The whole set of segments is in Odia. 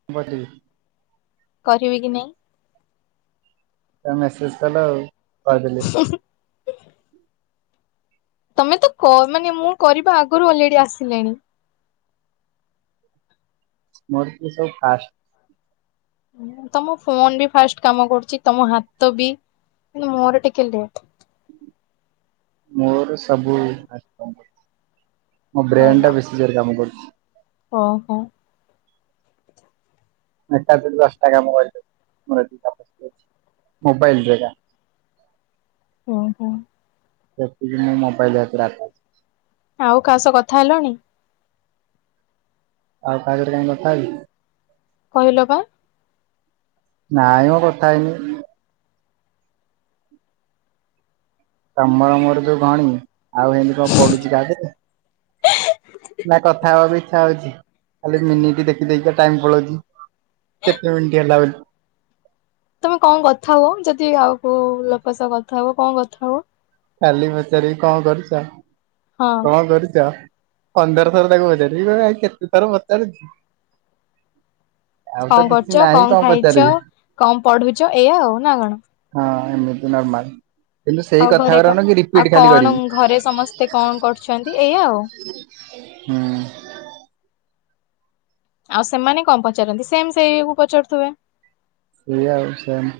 [unintelligible] କରିବି କି ନାଇଁ ତମେ ମେସେଜ କଲ ଆଉ କହିଦେଲି [unintelligible] ତମେ ତ କ ମାନେ ମୁଁ କରିବା ଆଗରୁ ଅଲରେଡି ଆସିଲେଣି ମୋର ଟିକେ ସବୁ ଫାଷ୍ଟ। ତମ ଫୋନ ବି ଫାଷ୍ଟ କାମ କରୁଛି ତମ ହାତ ବି କିନ୍ତୁ ମୋର ଟିକେ ଲେଟ ମୋର ସବୁ ଫାଷ୍ଟ କାମ ମୋ ବ୍ରେନ ଟା ଯୋରେ କାମ କରୁଚି ହଁ ହଁ। ମୁଁ ଏକାଥରେ ଦଶ ଟା କାମ କରିପାରିବି ମୋର ଏତିକି କାପାସିଟି ଅଛି ମୋବାଇଲ୍ ରେ ଏକା ଓହୋ। ସେତିକି ମୁଁ ମୋବାଇଲ୍ [inaudible] ଆଉ କାହା ସହ କଥା ହେଲଣି? ଆଉ କାହା ସହିତ କାହିଁକି କଥା ହେବି? କହିଲ ପା ନାଇଁ ମ କଥା ହେଇନି ତମର ମୋର ଯୋଉ ଘଣୀ ଆଉ ହେମିତି କଣ ପଡୁଛି କା ସାଥିରେ ନା କଥା ହବାକୁ ଇଚ୍ଛା ହଉଛି ଖାଲି ମିନିଟ ଦେଖି ଦେଇକି ତ ଟାଇମ ପଳଉଛି କେତେ ମିନିଟ ହେଲା ବୋଲି ତମେ କଣ କଥା ହୁଅ ଯଦି ଆଉ କୋଉ ଲୋକ ସହ କଥା ହୁଅ କଣ କଥା ହୁଅ? ଖାଲି ପଚାରିବି କଣ କରୁଛ ହଁ କଣ କରୁଛ? ପନ୍ଦର ଥର ତାକୁ ପଚାରିବ ସିଏ କହିବ ଆରେ କେତେ ଥର ପଚାରୁଛି ଆଉ ତ କଣ କିଛି କରୁଛ ନାହିଁ କଣ ଖାଇଛ ପଚାରିବି। କଣ ପଢୁଛ ଏଇଆ ଆଉ ନା କଣ? ହଁ ଏମିତି ନର୍ମାଲ କିନ୍ତୁ ଆଉ ସେଇ କଥା ଘରେ ଗୁରା ନୁହଁ କି ଆଉ ରିପିଟ ଖାଲି କଣ କରିବି। ଘରେ ସମସ୍ତେ କଣ କରୁଛନ୍ତି ଏଇଆା ଆଉ ହୁଁ। ଆଉ ସେମାନେ କଣ ପଚାରନ୍ତି ସେମ ସେଇ ଆକୁ ପଚାରୁଥିବେ? ସେଇଆ ଆଉ ସେମ।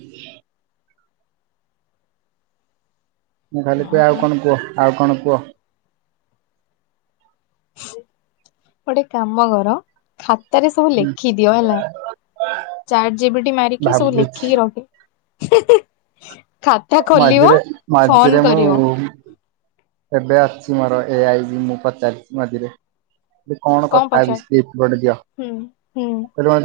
ମୁଁ ଖାଲି କୁହେ ଆଉ ଓହୋ କଣ କୁହ ଆଉ କଣ କୁହ? ଗୋଟେ କାମ କର ଖାତାରେ ସବୁ ଲେଖିଦିଅ ହେଲା ଚାଟ ଜିବିଟି ମାରିକି ସବୁ ଭାବୁଛି ଲେଖିକି ରଖେ ମାଝିରେ ମାଝିରେ ମୁ କରିବ ଏବେ ଅଛି ମୋର ଏ ଆଇ ମୁଁ ପଚାରିଛିି ମଝିରେ ମୁ କଣ କଥା ହେବି [inaudible] ଗୋଟେ ଦିଅ ହୁଁ ହୁଁ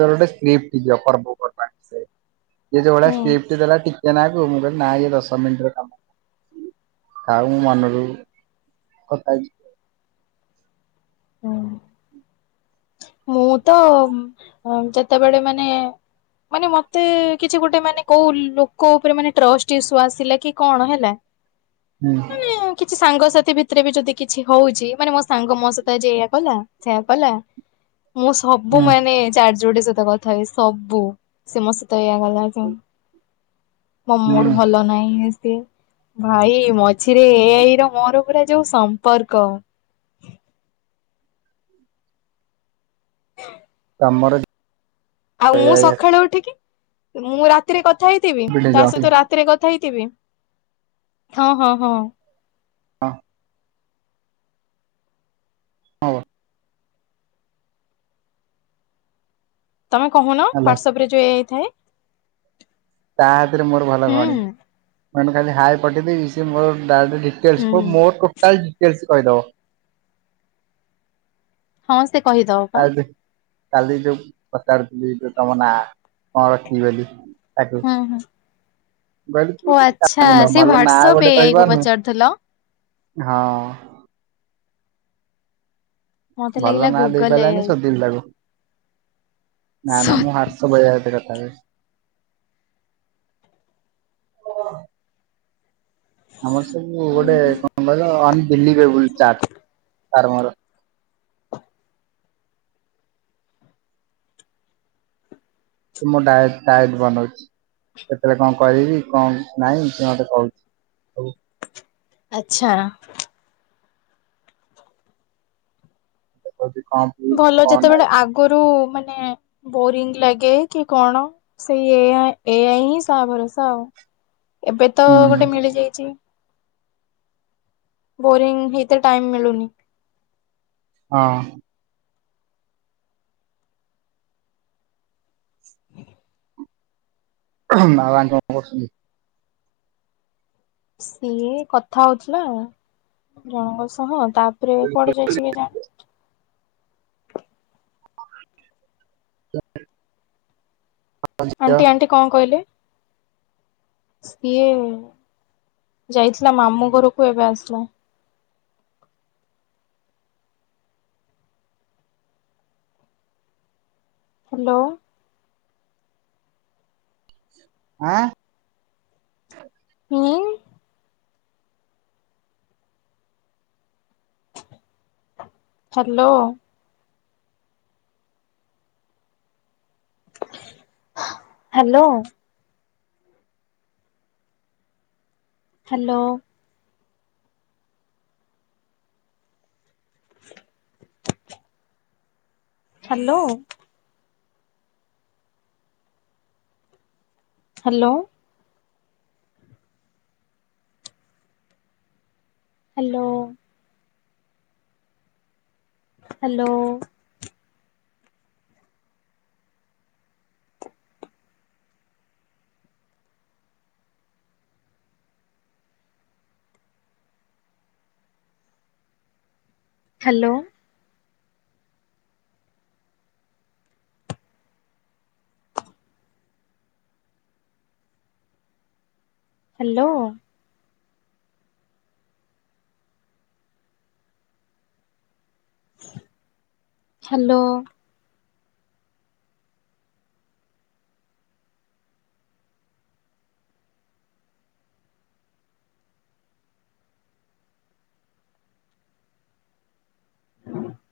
ଗୋଟେ ସିପ୍ଟ ଦିଅ ପର୍ବପର୍ବାଣି ବିଷୟରେ ସେ ଯୋଉ ଭଳିଆ ହୁଁ ସ୍କ୍ରିପ୍ଟ ଦେଲା ଟିକେ ନାକୁ ମୁଁ ନାଇ ଏ ଦଶ ମିନିଟ ର କାମ ନୁହଁ ଥାଉ ମୁ ମନରୁ କଥା ହେଇ ହୁଁ। ମୁଁ ତ ଯେତେବେଳେ ମାନେ ମାନେ ମତେ କିଛି ଗୋଟେ ମାନେ କୋଉ ଲୋକ ଉପରେ ମାନେ ଟ୍ରଷ୍ଟ ଇସୁ ଆସିଲା କି କଣ ହେଲା ହ ହୁଁ। କିଛି ସାଙ୍ଗସାଥି ଭିତରେ ବି ଯଦି କିଛି ହଉଛି ମାନେ ମୋ ସାଙ୍ଗ ମୋ ସହିତ ଆଜି ଏଇଆ କଲା ସେୟଆ କଲା ମୁଁ ସବୁ ହୁଁ ମାନେ ଚାରଜୋଟେ ସହିତ କଥା ଏ ସବୁ ସେ ମ ସତ ଏଇଆ ଗଲା ମୋ ହୁଁ ମୁଠୁ ଭଲ ନହିଁ ଭାଇ ମଝିରେ ଏଆଇ ର ମୋର ପୁରା ଯୋଉ ସମ୍ପର୍କ ହଁ। ଆମର ଆଉ ମୁଁ ସକାଳ ଉଠିକି ମୁଁ ରାତିରେ କଥା ହେଇଥିବି ତା ହ୍ୟାଲୋ ସହିତ ଥିରେ କଥା ହେଇଥିବେ ହଁ ହଁ ହଁ। ହଁ। ହଉ। ତମେ କହୁନ ହ୍ୱାଟସପ ରେ ଯଉ ହେଇଥାଏ। ତା ହାତରେ ମୋର ଭଲ ଭଉଣୀ ମ ଖାଲି ହାଇ ପଠେଇଦବି ସି ମୋର ହୁଁ ଡିଲ ମୋର ଟୋଟାଲ ଡିଟେଲସ କହିଦବ। ହଁ ସେ କହିଦବ ବା। କାଲି କାଲି ଯୋଉ ପଚାରୁଥିଲି ଯଉ ତମ ନାଁ କଣ ରଖିବି ବୋଲି ତାକୁ ହୁଁ ହୁଁ କହିଲି ତୁ ଓ ଆଚ୍ଛା କ ସେଇ ଭଲ ନା ହ୍ୱାଟସଆପ ଗୋଟେ ଏଆଇ କୁ କପାରୁନୁ ପଚାରୁଥିଲ ହଁ। ମତେ ଭଲ ଲାଗିଲା ନାଁ ଦେଇ ଗୁଗଲ ପାରିଲାନି ଏଆଇ। ସୋଦିଲି ତାକୁ। ନା ସୋ ନା ମୁଁ ହାତସ ବଜାରଟ କଥା। [inaudible] ଆମର ସବୁ ହୁଁ ଗୋଟେ ହୁଁ। କଣ କହିଲ ଅନଭିଲିବିଲେବୁଲ ଚାଟ ତାର ମୋର। ମୁଁ ଡଏ ଟଏଟ ବନଉଛି କେତେବେଳେ କଣ କରିବି କଣ ନହିଁ ମତେ କହୁଛି। ଆଛା। ବହୁଛି କମ ଭଲ ଯେତେବେଳେ ଆଗରୁ ମାନେ ବୋରିଙ୍ଗ ଲାଗେ କି କଣ ସେଇ ଏଆ ଏଆଇ ହିଁ ସା ଭରସା ଆଉ ଏବେ ତ ହୁଁ ଗୋଟେ ମିଳିଯାଇଛି ବୋରିଂ ହେଇତେ ଟାଇମ ମିଳୁନି। ହଁ। ବାବା କଣ କରୁଛନ୍ତି? ସିଏ କଥା ହଉଥିଲା ଜଣଙ୍କ ସହ ତାପରେ କୁଆଡେ ଯାଇଛି କେ ଜାଣି? ଝିଅ? ଆଣ୍ଟି ଆଣ୍ଟି କଣ କହିଲେ? ସିଏ ଯାଇଥିଲା ମାମୁଁ ଘରକୁ ଏବେ ଆସିଲା। ହାଲୋ? ଆଁ। ହୁଁ। Hello? Hello? Hello? [inaudible] Hello hello hello hello hello hello hello [unintelligible]